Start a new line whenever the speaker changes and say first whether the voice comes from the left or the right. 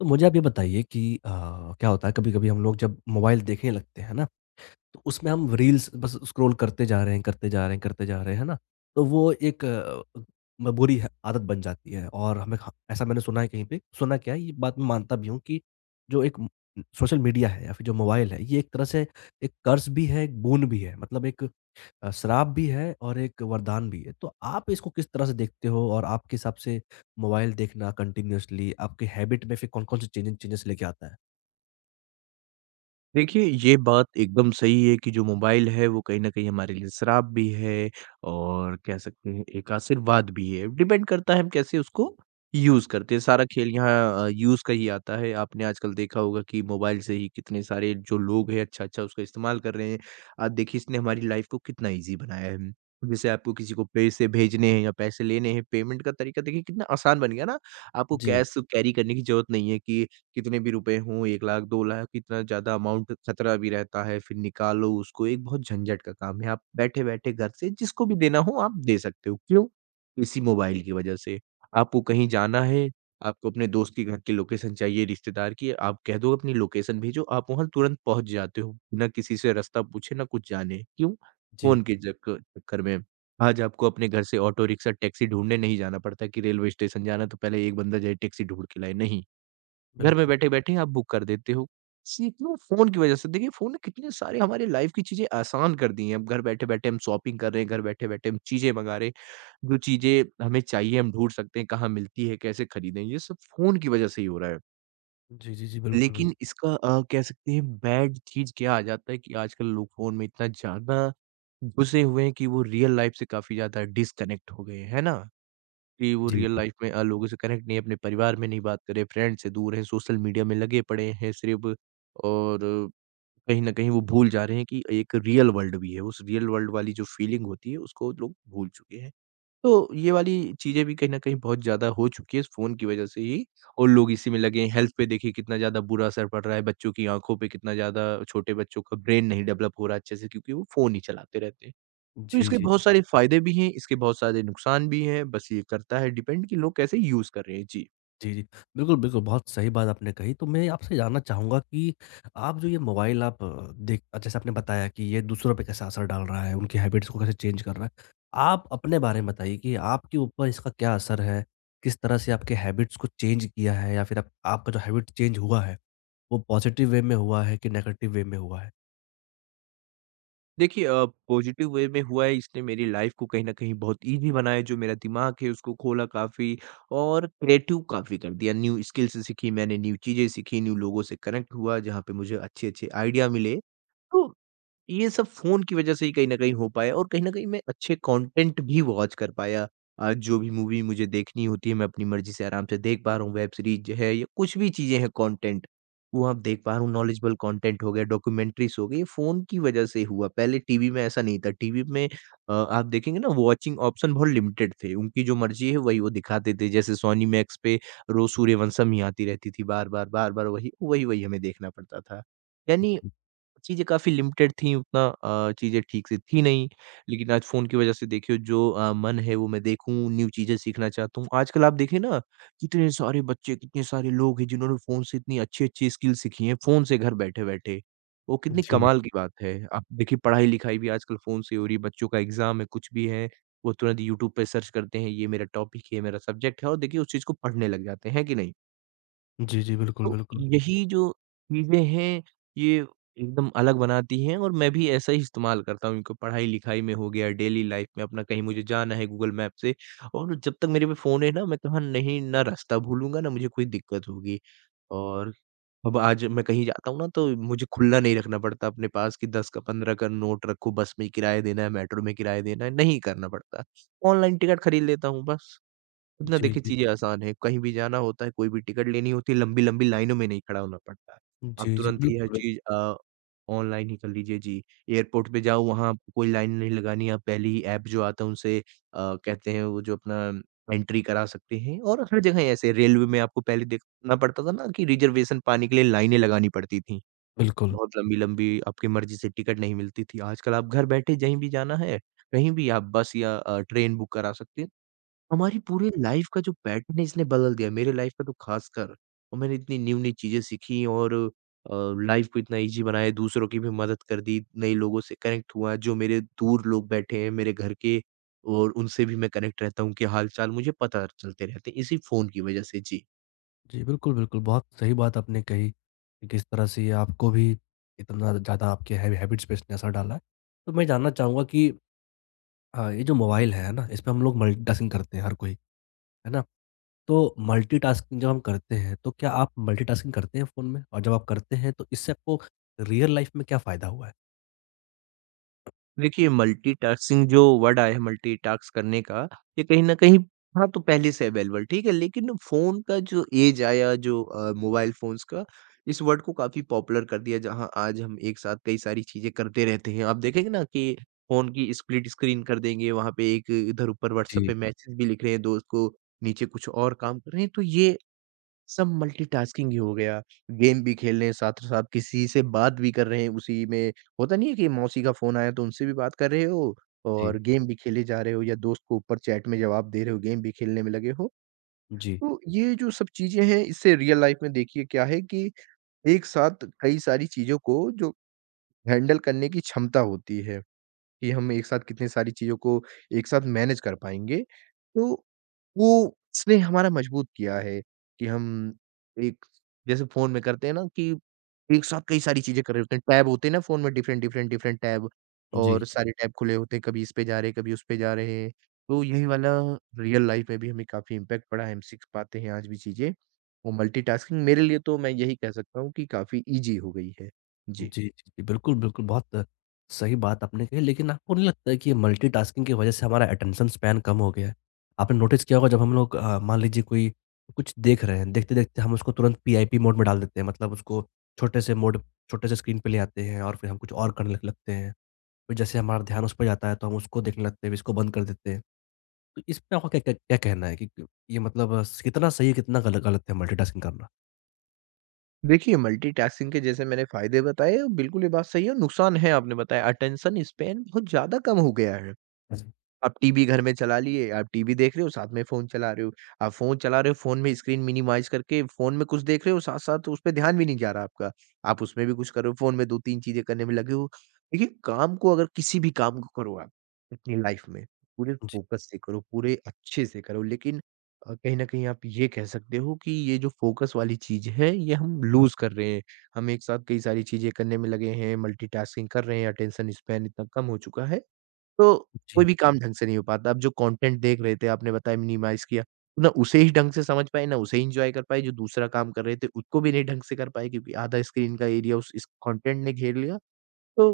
left: तो मुझे आप ये बताइए कि क्या होता है कभी-कभी हम लोग जब मोबाइल देखने लगते हैं ना, तो उसमें हम रील्स बस स्क्रॉल करते जा रहे हैं, करते जा रहे हैं, करते जा रहे हैं, है ना? तो वो एक अ, म बुरी ह आदत बन जाती है और हमें ख ऐसा मैंने सुना है कहीं पे, सुना क्या है, ये बात मैं मानता भी हूँ कि जो एक सोशल मीडिया है या फिर जो मोबाइल है, ये एक तरह से एक कर्स भी है, एक बोन भी है। मतलब एक श्राप भी है और एक वरदान भी है। तो आप इसको किस तरह से देखते हो और आपके हिसाब से मोबाइल देखना कंटिन्यूअसली आपके हैबिट में फिर कौन-कौन से चेंजेज़ चेंजेज़ लेके आता है?
right: देखिए, ये बात एकदम सही है कि जो मोबाइल है वो कहीं न कहीं हमारे लिए श्राप भी है और कह सकते हैं एक आशीर्वाद भी है। डिपेंड करता है हम कैसे उसको यूज़ करते हैं। सारा खेल यहाँ यूज़ का ही आता है। आपने आजकल देखा होगा कि मोबाइल से ही कितने सारे जो लोग हैं अच्छा-अच्छा उसका इस्तेमाल कर रहे हैं। आप देखिए इसने हमारी लाइफ़ को कितना ईज़ी बनाया है। जैसे आपको किसी को पैसे भेजने हैं या पैसे लेने हैं, पेमेंट का तरीका देखिए कितना आसान बन गया ना। आपको
left: जी,
right: कैश कैरी करने की ज़रूरत नहीं है कि कितने भी रुपए हों 1 लाख 2 लाख इतना ज़्यादा अमाउंट खतरा भी रहता है, फिर निकालो उसको एक बहुत झंझट का काम है। आप बैठे-बैठे घर से जिसको भी देना हो आप दे सकते हो, क्यों? इसी मोबाइल की वजह से। आपको कहीं जाना है, आपको अपने दोस्त के घर की लोकेशन चाहिए, रिश्तेदार की, आप कह दो अपनी लोकेशन भेजो, आप वहाँ तुरंत पहुँच जाते हो, ना किसी से रास्ता पूछे, ना कुछ जाने, क्यों?
left: जी।
right: फ़ोन के चक चक्कर में। आज आपको अपने घर से ऑटो रिक्शा, टैक्सी ढूँढने नहीं जाना पड़ता कि रेलवे स्टेशन जाना है, तो पहले एक बंदा जाए टैक्सी ढूँढ के लाए, नहीं। घर में
left: बिल्कुल।
right: बैठे-बैठे आप बुक कर देते हो। सीखो फ़ोन की वज़ह से देखिए फ़ोन ने कितने सारे हमारे लाइफ़ की चीज़ें आसान कर दी हैं। अब घर बैठे-बैठे हम शॉपिंग कर रहे हैं, घर बैठे-बैठे हम चीज़ें मँगा रहे हैं। जो चीज़ें हमें चाहिए हम ढूँढ सकते हैं, कहाँ मिलती है, कैसे खरीदें, ये सब फ़ोन की वज़ह से ही हो रहा है।
left: जी, जी, जी, बिल्कुल, बिल्कुल।
right: लेकिन इसका कह सकते हैं बैड चीज़ क्या आ जाता है कि आजकल लोग फ़ोन में इतना ज़्यादा घुसे हुए हैं कि वो रियल लाइफ़ से काफ़ी ज़्यादा डिस्कनेक्ट हो गए हैं। है ना? कि वो
left: जी,
right: रियल
left: जी।
right: लाइफ में लोगों से कनेक्ट नहीं है, अपने परिवार में नहीं बात करे, फ्रेंड से दूर हैं, सोशल मीडिया में लगे पड़े हैं सिर्फ़ और कहीं न कहीं वो भूल जा रहे हैं कि एक रियल वर्ल्ड भी है, उस रियल वर्ल्ड वाली जो फीलिंग होती है, उसको लोग भूल चुके हैं। तो ये वाली चीज़ें भी कहीं न कहीं बहुत ज़्यादा हो चुकी है इस फ़ोन की वजह से ही और लोग इसी में लगे हैं। हेल्थ पे देखिए कितना ज़्यादा बुरा असर पड़ रहा है, बच्चों की आँखों पे कितना ज़्यादा छोटे बच्चों का ब्रेन नहीं डेवलप हो रहा है अच्छे से क्योंकि वो फ़ोन ही चलाते रहते हैं। तो
left: जी,
right: इसके
left: जी।
right: बहुत सारे फायदे भी हैं, इसके बहुत सारे नुकसान भी हैं, बस ये करता है डिपेंड कि लोग कैसे यूज़ कर रहे हैं। जी।
left: जी, जी। बिल्कुल, बिल्कुल, बहुत सही बात आपने कही। तो मैं आपसे जानना चाहूँगा कि आप जो ये मोबाइल आप अ, देख जैसे आपने बताया कि ये दूसरों पे कैसा असर डाल रहा है, उनकी हैबिट्स को कैसे चेंज कर रहा है। आप अपने बारे में बताइए कि आपके ऊपर इसका क्या असर है? किस तरह से आपके हैबिट्स को चेंज किया है या फिर आप आपका जो हैबिट चेंज हुआ है, वो पॉज़िटिव वे में हुआ है कि नेगेटिव वे में हुआ है?
right: देखिए पॉजिटिव वे में हुआ है इसने मेरी लाइफ़ को कहीं न कहीं बहुत ईज़ी बनाया जो मेरा दिमाग है उसको खोला काफ़ी और क्रिएटिव काफ़ी कर दिया। न्यू स्किल्स सीखी मैंने, न्यू चीज़ें सीखी, न्यू लोगों से कनेक्ट हुआ जहाँ पे मुझे अच्छे-अच्छे आइडिया मिले। तो ये सब फ़ोन की वज़ह से ही कहीं न कहीं हो पाया और कहीं न कहीं मैं अच्छे कंटेंट भी वॉच कर पाया। जो भी मूवी मुझे देखनी होती है, मैं अपनी मर्ज़ी से आराम से देख पा रहा हूँ, वेब सीरीज़ है या कुछ भी चीज़ें हैं कंटेंट, वो आप देख पा रहा हूँ, नॉलेजेबल कंटेंट हो गया, डॉक्यूमेंट्रीज़ हो गई, ये फ़ोन की वज़ह से हुआ। पहले टीवी में ऐसा नहीं था, टीवी में आप देखेंगे ना वॉचिंग ऑप्शन बहुत लिमिटेड थे, उनकी जो मर्ज़ी है वही वो दिखाते थे। जैसे सोनी मैक्स पे रोज़ सूर्यवंशम ही आती रहती थी बार-बार, बार-बार वही, वही-वही हमें देखना पड़ता था। यानी
left: जी।
right: चीज़ें काफ़ी लिमिटेड थी उतना चीज़ें ठीक से थी नहीं, लेकिन आज फ़ोन की वज़ह से देखिए जो मन है वो मैं देखूँ, न्यू चीज़ें सीखना चाहता हूँ। आजकल आप देखें ना कितने सारे बच्चे, कितने सारे लोग हैं जिन्होंने फ़ोन से इतनी अच्छी-अच्छी स्किल सीखी हैं, फ़ोन से घर बैठे-बैठे। वो कितनी
left: जी,
right: कमाल की बात है। आप देखिए पढ़ाई-लिखाई भी आजकल फ़ोन से हो रही है, बच्चों का एग्ज़ाम है, कुछ भी है, वो तुरंत यूट्यूब पे सर्च करते हैं, ये मेरा टॉपिक है, ये मेरा सब्जेक्ट है और देखिए उस चीज़ को पढ़ने लग जाते हैं, है कि नहीं?
left: जी, जी बिल्कुल,
right: तो
left: बिल्कुल।
right: यही जो चीज़ें हैं, ये एकदम अलग बनाती हैं और मैं भी ऐसा ही इस्तेमाल करता हूँ इनको पढ़ाई-लिखाई में हो गया, डेली लाइफ़ में अपना कहीं मुझे जाना है गूगल मैप से और जब तक मेरे पे फ़ोन है ना, मैं कहाँ नहीं ना रास्ता भूलूँगा, ना मुझे कोई दिक्कत होगी। और अब आज मैं कहीं जाता हूँ ना, तो मुझे खुला नहीं रखना पड़ता अपने पास कि 10 का 15 का नोट रखो, बस में किराया देना है, मेट्रो में किराया देना है, नहीं करना पड़ता। ऑनलाइन टिकट खरीद लेता हूँ बस। इतना
left: जी,
right: देखिए
left: जी।
right: चीज़ें आसान है, कहीं भी जाना होता है, कोई भी टिकट लेनी होती है, लंबी-लंबी लाइनों में नहीं खड़ा होना पड़ता है। आप
left: जी, जी,
right: तुरंत ही हर
left: बिल्कुल,
right: चीज़ ऑनलाइन ही कर लीजिए जी। एयरपोर्ट पे जाओ वहाँ आपको कोई लाइन नहीं लगानी, आप पहले ही ऐप जो आता है उनसे कहते हैं वो जो अपना एंट्री करा सकते हैं और हर जगह ऐसे रेलवे में आपको पहले देखना पड़ता था ना कि रिजर्वेशन पाने के लिए लाइनें लगानी पड़ती थी।
left: बिल्कुल।
right: बहुत लंबी-लंबी आपकी मर्ज़ी से टिकट नहीं मिलती थी। आजकल आप घर बैठे जहीं भी जाना है, कहीं भी आप बस या ट्रेन बुक करा सकते हैं। हमारी पूरी लाइफ का जो पैटर्न है इसने बदल दिया, मेरे लाइफ का तो ख़ासकर। और मैंने इतनी न्यू-न्यू चीज़ें सीखी और अ, लाइफ को इतना ईज़ी बनाया, दूसरों की भी मदद कर दी, नए लोगों से कनेक्ट हुआ, जो मेरे दूर लोग बैठे हैं मेरे घर के और उनसे भी मैं कनेक्ट रहता हूँ, उनके हाल-चाल मुझे पता चलते रहते हैं, इसी फ़ोन की वज़ह से। जी।
left: जी, बिल्कुल, बिल्कुल। बहुत सही बात आपने कही कि किस तरह से ये आपको भी इतना ज़्यादा आपके हैबिट्स पे इसने असर डाला है। तो मैं जानना चाहूँगा कि ये जो मोबाइल है ना? इस पे हम लोग मल्टीटास्किंग करते हैं हर कोई, है ना? तो मल्टीटास्किंग जब हम करते हैं, तो क्या आप मल्टीटास्किंग करते हैं फ़ोन में? और जब आप करते हैं, तो इससे आपको रियल लाइफ़ में क्या फ़ायदा हुआ है?
right: देखिए, मल्टीटास्किंग जो वर्ड आया है मल्टीटास्क करने का, ये कहीं न कहीं था तो पहले से अवेलेबल, ठीक है? लेकिन फ़ोन का जो ऐज आया जो मोबाइल फ़ोन्स का, इस वर्ड को काफ़ी पॉपुलर कर दिया, जहाँ आज हम एक साथ कई सारी चीज़ें करते रहते हैं। आप देखेंगे ना कि फ़ोन की स्प्लिट स्क्रीन कर देंगे, वहाँ पे एक इधर ऊपर व्हाट्सएप
left: जी,
right: पे मैसेज भी लिख रहे हैं दोस्त को, नीचे कुछ और काम कर रहे हैं, तो ये सब मल्टीटास्किंग ही हो गया। गेम भी खेल रहे हैं, साथ-साथ किसी से बात भी कर रहे हैं उसी में। होता नहीं है कि मौसी का फ़ोन आया तो उनसे भी बात कर रहे हो
left: जी।
right: और गेम भी खेले जा रहे हो या दोस्त को ऊपर चैट में जवाब दे रहे हो, गेम भी खेलने में लगे हो।
left: जी,
right: तो ये जो सब चीज़ें हैं इससे रियल लाइफ़ में देखिए क्या है कि एक साथ कई सारी चीज़ों को जो हैंडल करने की क्षमता होती है। कि हम एक साथ कितनी सारी चीज़ों को एक साथ मैनेज कर पाएँगे। तो वो उसने हमारा मजबूत किया है कि हम एक जैसे फ़ोन में करते हैं ना कि एक साथ कई सारी चीज़ें कर रहे होते हैं, टैब होते हैं ना फ़ोन में डिफरेंट, डिफरेंट, डिफरेंट टैब
left: जी।
right: और सारे टैब खुले होते हैं, कभी इस पे जा रहे हैं, कभी उस पे जा रहे हैं। तो यही वाला रियल लाइफ़ में भी हमें काफ़ी इम्पैक्ट पड़ा है, हम सीख पाते हैं आज भी चीज़ें। और मल्टीटास्किंग मेरे लिए तो मैं यही कह सकता हूँ कि काफ़ी ईज़ी हो गई है। जी।
left: जी, जी, जी। बिल्कुल, बिल्कुल, बहुत सही बात आपने कही, लेकिन आपको नहीं लगता है कि ये मल्टीटास्किंग की वजह से हमारा अटेंशन स्पैन कम हो गया है? आपने नोटिस किया होगा जब हम लोग मान लीजिए कोई कुछ देख रहे हैं, देखते-देखते हम उसको तुरंत पीआईपी मोड में डाल देते हैं, मतलब उसको छोटे से मोड छोटे से स्क्रीन पे ले आते हैं और फिर हम कुछ और करने लग लगते हैं। फिर जैसे हमारा ध्यान उस पे जाता है, तो हम उसको देखने लगते हैं, फिर इसको बंद कर देते हैं। तो इस पे आपका क्या क्या क्या कहना है कि क ये मतलब कितना सही है, कितना गल गलत है मल्टीटास्किंग करना?
right: देखिए, मल्टीटास्किंग के जैसे मैंने फ़ायदे बताए, बिल्कुल ये बात सही है, नुकसान है आपने बताया, अटेंशन स्पैन बहुत ज़्यादा कम हो गया है।
left: जी।
right: आप टीवी घर में चला लिए, आप टीवी देख रहे हो, साथ में फ़ोन चला रहे हो। आप फ़ोन चला रहे हो, फ़ोन में स्क्रीन मिनिमाइज़ करके फ़ोन में कुछ देख रहे हो, साथ-साथ उस पे ध्यान भी नहीं जा रहा आपका। आप उसमें भी कुछ कर रहे हो, फ़ोन में 2-3 चीज़ें करने में लगे हो। देखिए, काम को अगर किसी भी काम को करो आप अपनी लाइफ़ में, पूरे फ़ोकस से करो, पूरे अच्छे से करो। लेकिन कहीं न कहीं आप ये कह सकते हो कि ये जो फ़ोकस वाली चीज़ है, ये हम लूज़ कर रहे हैं। हम एक साथ कई सारी चीज़ें करने में लगे हैं, मल्टीटास्किंग कर रहे हैं, अटेंशन स्पैन इतना कम हो चुका है। तो कोई
left: जी।
right: भी काम ढंग से नहीं हो पाता। अब जो कंटेंट देख रहे थे आपने बताया मिनिमाइज़ किया, तो ना उसे ही ढंग से समझ पाए, ना उसे एन्जॉय कर पाए, जो दूसरा काम कर रहे थे उसको भी नहीं ढंग से कर पाए क्योंकि आधा स्क्रीन का एरिया उस इस कंटेंट ने घेर लिया। तो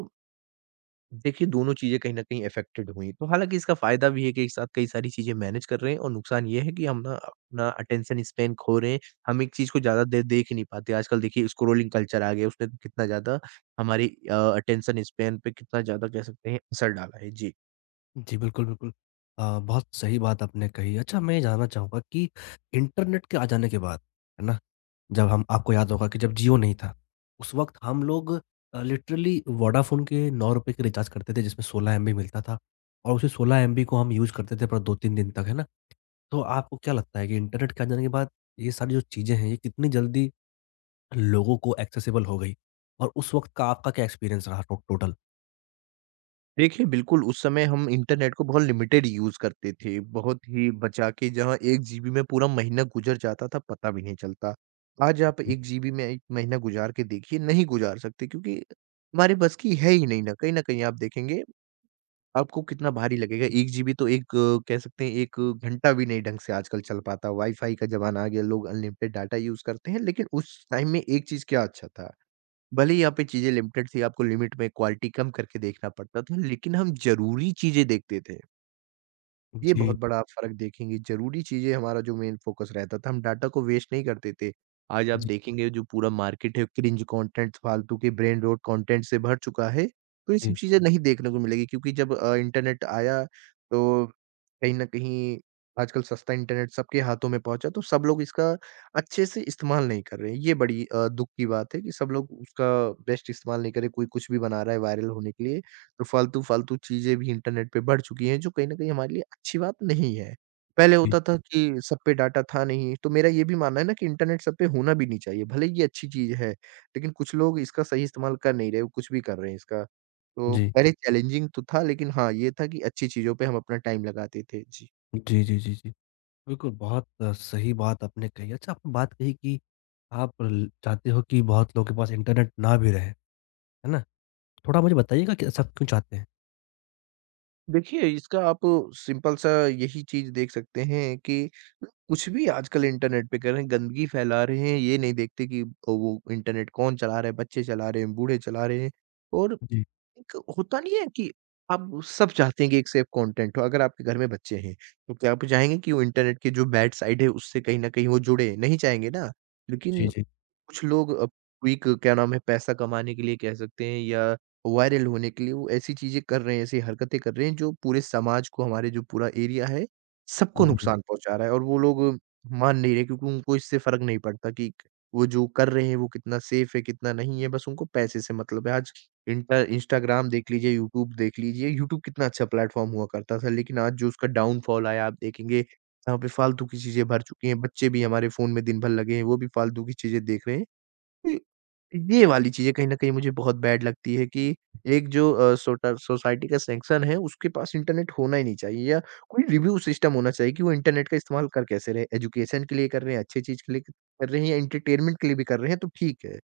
right: देखिए दोनों चीज़ें कहीं न कहीं अफ़ेक्टेड हुई। तो हालाँकि इसका फ़ायदा भी है कि एक साथ कई सारी चीज़ें मैनेज कर रहे हैं और नुकसान ये है कि हम ना अपना अटेंशन स्पैन खो रहे हैं। हम एक चीज़ को ज़्यादा देर देख ही नहीं पाते। आजकल देखिए स्क्रॉलिंग कल्चर आ गया उसने तो कितना ज़्यादा हमारी अटेंशन स्पैन पे कितना ज़्यादा कह सकते हैं असर डाला है। जी।
left: जी, बिल्कुल, बिल्कुल। बहुत सही बात आपने कही। अच्छा मैं ये जानना चाहूँगा कि इंटरनेट के आ जाने के बाद, है ना? जब हम आपको याद होगा कि जब जियो नहीं था, उस वक़्त हम लोग लिटरली वोडाफ़ोन के ₹9 के रिचार्ज करते थे जिसमें 16 एमबी मिलता था और उसी 16 एमबी को हम यूज़ करते थे पर 2-3 दिन तक, है ना? तो आपको क्या लगता है कि इंटरनेट के आ जाने के बाद ये सारी जो चीज़ें हैं, ये कितनी जल्दी लोगों को एक्सेसिबल हो गई? और उस वक़्त का आपका क्या एक्सपीरियंस रहा टो टोटल?
right: देखिए, बिल्कुल उस समय हम इंटरनेट को बहुत लिमिटेड यूज़ करते थे, बहुत ही बचा के जहाँ 1 जीबी में पूरा महीना गुज़र जाता था, पता भी नहीं चलता। आज आप 1 जीबी में 1 महीना गुज़ार के देखिए, नहीं गुज़ार सकते क्योंकि हमारे बस की है ही नहीं ना, कहीं न कहीं आप देखेंगे आपको कितना भारी लगेगा, 1 जीबी तो एक कह सकते हैं 1 घंटा भी नहीं ढंग से आजकल चल पाता, वाई-फाई का ज़माना आ गया, लोग अनलिमिटेड डाटा यूज़ करते हैं, लेकिन उस टाइम में एक चीज़ क्या अच्छा था, भले ही यहाँ पे चीज़ें लिमिटेड थी, आपको लिमिट में क्वालिटी कम करके देखना पड़ता था, लेकिन हम ज़रूरी चीज़ें देखते थे। ये बहुत
left: जी,
right: बड़ा आप फ़र्क देखेंगे, ज़रूरी चीज़ें हमारा जो मेन फ़ोकस रहता था, हम डाटा को वेस्ट नहीं करते थे। आज आप
left: जी,
right: देखेंगे जो पूरा मार्केट है क्रिंज कंटेंट फालतू के ब्रेन रॉट कंटेंट से भर चुका है, तो ये सब
left: जी,
right: चीज़ें नहीं देखने को मिलेगी क्योंकि जब इंटरनेट आया तो कहीं न कहीं आजकल सस्ता इंटरनेट सबके हाथों में पहुँचा तो सब लोग इसका अच्छे से इस्तेमाल नहीं कर रहे हैं। ये बड़ी दुःख की बात है कि सब लोग उसका बेस्ट इस्तेमाल नहीं कर रहे, कोई कुछ भी बना रहा है वायरल होने के लिए। और फालतू-फालतू चीज़ें भी इंटरनेट पे बढ़ चुकी हैं जो कहीं न कहीं हमारे लिए अच्छी बात नहीं है। पहले
left: जी,
right: होता था कि सब पे डाटा था नहीं, तो मेरा ये भी मानना है ना कि इंटरनेट सब पे होना भी नहीं चाहिए, भले ही ये अच्छी चीज़ है, लेकिन कुछ लोग इसका सही इस्तेमाल कर नहीं रहे, वो कुछ भी कर रहे हैं इसका। तो
left: जी।
right: पहले चैलेंजिंग तो था लेकिन हाँ, ये था कि अच्छी चीज़ों पे हम अपना टाइम लगाते थे। जी।
left: जी, जी, जी, जी। बिल्कुल, बहुत सही बात आपने कही। अच्छा, आपने बात कही कि आप ल चाहते हो कि बहुत लोगों के पास इंटरनेट ना भी रहे, है ना? थोड़ा मुझे बताइएगा कि ऐसा क्यों चाहते हैं?
right: देखिए, इसका आप सिंपल सा यही चीज़ देख सकते हैं कि कुछ भी आजकल इंटरनेट पे कर रहे हैं, गंदगी फैला रहे हैं, ये नहीं देखते कि वो इंटरनेट कौन चला रहा है, बच्चे चला रहे हैं, बूढ़े चला रहे हैं और
left: जी,
right: एक होता नहीं है कि आप सब चाहते हैं कि एक सेफ कंटेंट हो। अगर आपके घर में बच्चे हैं तो क्या आप चाहेंगे कि वो इंटरनेट की जो बैड साइड है उससे कहीं ना कहीं वो जुड़े, नहीं चाहेंगे ना। लेकिन
left: जी, जी।
right: कुछ लोग क्विक क्या नाम है पैसा कमाने के लिए कह सकते हैं या वायरल होने के लिए वो ऐसी चीजें कर रहे हैं, ऐसी हरकतें कर रहे हैं जो पूरे समाज को, हमारे जो पूरा एरिया है, सबको
left: जी।
right: नुकसान पहुंचा रहा है और वो लोग मान नहीं रहे क्योंकि उनको इससे फर्क नहीं पड़ता कि वो जो कर रहे हैं वो कितना सेफ है कितना नहीं है, बस उनको पैसे से मतलब है। आज इंटा इंस्टाग्राम देख लीजिए, यूट्यूब कितना अच्छा प्लेटफ़ॉर्म हुआ करता था, लेकिन आज जो उसका डाउनफ़ॉल आया आप देखेंगे, यहाँ पे फालतू की चीज़ें भर चुकी हैं, बच्चे भी हमारे फ़ोन में दिन भर लगे हैं, वो भी फालतू की चीज़ें देख रहे हैं। तो ये वाली चीज़ें कहीं न कहीं मुझे बहुत बैड लगती है कि एक जो सोटा सोसाइटी का सेक्शन है, उसके पास इंटरनेट होना ही नहीं चाहिए या कोई रिव्यू सिस्टम होना चाहिए कि वो इंटरनेट का इस्तेमाल कर कैसे रहे हैं, एजुकेशन के लिए कर रहे हैं, अच्छी चीज़ के लिए क कर रहे हैं या एंटरटेनमेंट के लिए भी कर रहे हैं, तो ठीक है।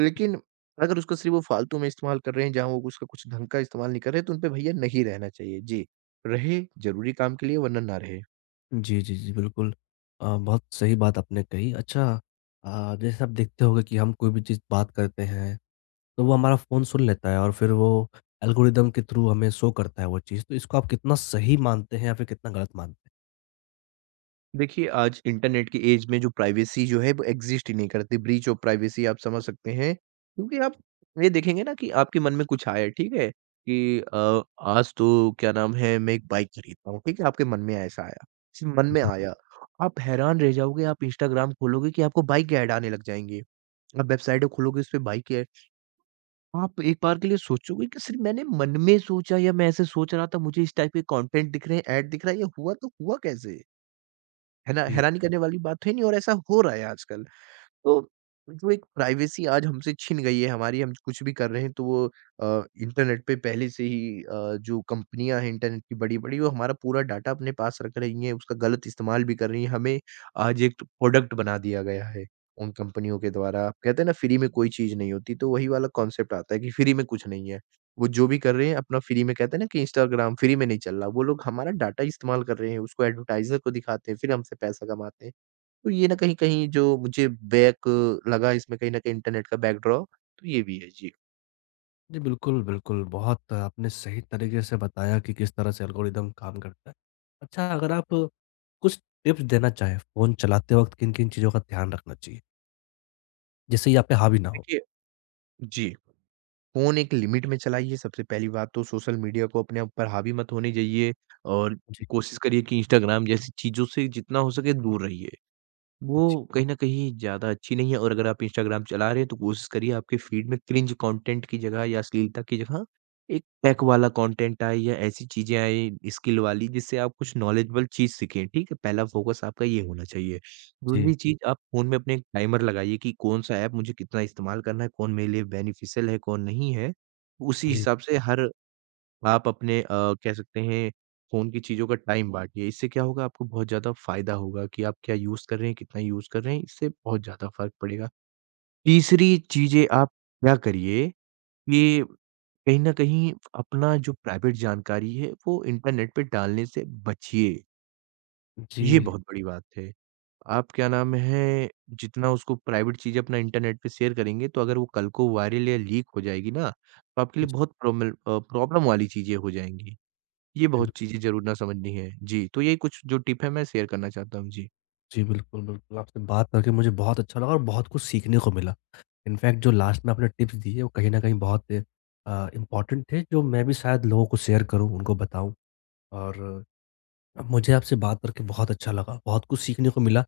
right: लेकिन अगर उसको सिर्फ़ वो फ़ालतू में इस्तेमाल कर रहे हैं, जहाँ वो उसका कुछ ढंग का इस्तेमाल नहीं कर रहे हैं, तो उनपे भैया नहीं रहना चाहिए। जी, रहे ज़रूरी काम के लिए वरना ना रहे।
left: जी, जी, जी, बिल्कुल। बहुत सही बात आपने कही। अच्छा जैसे आप देखते होंगे कि हम कोई भी चीज़ बात करते हैं, तो वो हमारा फ़ोन सुन लेता है और फिर वो एल्गोरिदम के थ्रू हमें शो करता है वो चीज़। तो इसको आप कितना सही मानते हैं या फिर कितना गलत मानते
right: देखिए, आज इंटरनेट की एज में जो प्राइवेसी जो है वो एक्ज़िस्ट ही नहीं करती, ब्रीच ऑफ़ प्राइवेसी आप समझ सकते हैं। क्योंकि आप ये देखेंगे ना कि आपके मन में कुछ आया, ठीक है? कि आज तो क्या नाम है मैं एक बाइक खरीदता हूँ, ठीक है? आपके मन में ऐसा आया, सिर्फ़ मन
left: हैं?
right: में
left: जी।
right: आया। आप हैरान रह जाओगे, आप इंस्टाग्राम खोलोगे कि आपको बाइक के ऐड आने लग जाएँगे। आप वेबसाइटें खोलोगे उस पे बाइक के। आप एक बार के लिए सोचोगे कि सिर्फ़ मैंने मन में सोचा या मैं ऐसे सोच रहा था, मुझे इस टाइप के कंटेंट दिख रहे हैं, ऐड दिख रहा है, ये हुआ तो हुआ कैसे? है ना?
left: जी।
right: हैरानी करने वाली बात तो है नहीं और ऐसा हो रहा है आजकल। तो जो एक प्राइवेसी आज हमसे छिन गई है हमारी, हम कुछ भी कर रहे हैं तो वो इंटरनेट पे पहले से ही जो कंपनियाँ हैं इंटरनेट की बड़ी-बड़ी वो हमारा पूरा डाटा अपने पास रख रही हैं, उसका गलत इस्तेमाल भी कर रही हैं। हमें आज एक प्रोडक्ट बना दिया गया है उन कंपनियों के द्वारा। आप कहते हैं ना फ्री में कोई चीज़ नहीं होती, तो वही वाला कॉन्सेप्ट आता है कि फ्री में कुछ नहीं है। वो जो भी कर रहे हैं अपना फ्री में कहते हैं ना कि इंस्टाग्राम फ्री में नहीं चल रहा, वो लोग हमारा डाटा इस्तेमाल कर रहे हैं, उसको एडवर्टाइज़र को दिखाते हैं, फिर हमसे पैसा कमाते हैं। तो ये ना कहीं-कहीं जो मुझे बैक लगा इसमें कहीं न कहीं इंटरनेट का बैकडॉ, तो ये भी है। जी।
left: जी, बिल्कुल, बिल्कुल। बहुत आपने सही तरीके से बताया कि किस तरह से एल्गोरिदम काम करता है। अच्छा अगर आप कुछ टिप्स देना चाहें, फ़ोन चलाते वक़्त किन-किन चीज़ों का ध्यान रखना चाहिए? जिससे ये आप पे हावी ना हो?
right: देखिए जी, फ़ोन एक लिमिट में चलाइए, सबसे पहली बात तो सोशल मीडिया को अपने ऊपर हावी मत होने जाइए और
left: जी,
right: कोशिश करिए कि इंस्टाग्राम जैसी चीज़ों से जितना हो सके दूर रहिए। वो
left: जी,
right: कहीं न कहीं ज़्यादा अच्छी नहीं है और अगर आप इंस्टाग्राम चला रहे हैं तो कोशिश करिए आपके फ़ीड में क्रिंज कंटेंट की जगह या अश्लीलता की जगह एक टेक वाला कंटेंट आए या ऐसी चीज़ें आएँ स्किल वाली जिससे आप कुछ नॉलेजेबल चीज़ सीखें, ठीक है? पहला फ़ोकस आपका ये होना चाहिए।
left: जी,
right: दूसरी चीज़ आप फ़ोन में अपने एक टाइमर लगाइए कि कौन-सा ऐप मुझे कितना इस्तेमाल करना है, कौन मेरे लिए बेनिफिशियल है, कौन नहीं है। उसी
left: जी,
right: हिसाब से हर आप अपने कह सकते हैं फ़ोन की चीज़ों का टाइम हुँ। बाँटिए। इससे क्या होगा, आपको बहुत ज़्यादा फ़ायदा होगा कि आप क्या यूज़ कर रहे हैं, कितना यूज़ कर रहे हैं, इससे बहुत ज़्यादा फ़र्क पड़ेगा। तीसरी चीज़ें आप क्या करिए कि कहीं न कहीं अपना जो प्राइवेट जानकारी है वो इंटरनेट पे डालने से बचिए, ये
left: जी,
right: बहुत बड़ी बात है। आप क्या नाम है जितना उसको प्राइवेट चीज़ें अपना इंटरनेट पे शेयर करेंगे तो अगर वो कल को वायरल या लीक हो जाएगी ना, तो आपके लिए बहुत प्रॉब्लम वाली चीज़ें हो जाएँगी। ये
left: जी,
right: बहुत चीज़ें ज़रूर ना समझनी है। जी, तो यही कुछ जो टिप है मैं शेयर करना चाहता हूँ। जी।
left: जी, बिल्कुल, बिल्कुल। आपसे बात करके मुझे बहुत अच्छा लगा और बहुत कुछ सीखने को मिला। इनफैक्ट जो लास्ट में आपने टिप्स दी है, वो कहीं न कहीं बहुत इम्पोर्टेंट थे, जो मैं भी शायद लोगों को शेयर करूँ, उनको बताऊँ और मुझे आपसे बात करके बहुत अच्छा लगा। बहुत कुछ सीखने को मिला।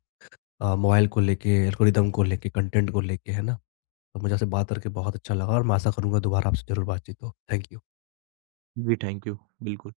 left: मोबाइल को लेके, एल्गोरिदम को लेके, कंटेंट को लेके, है ना? तो मुझे आपसे बात करके बहुत अच्छा लगा और मैं आशा करूँगा दोबारा आपसे ज़रूर बातचीत हो। Thank you.
right: जी, थैंक यू। बिल्कुल।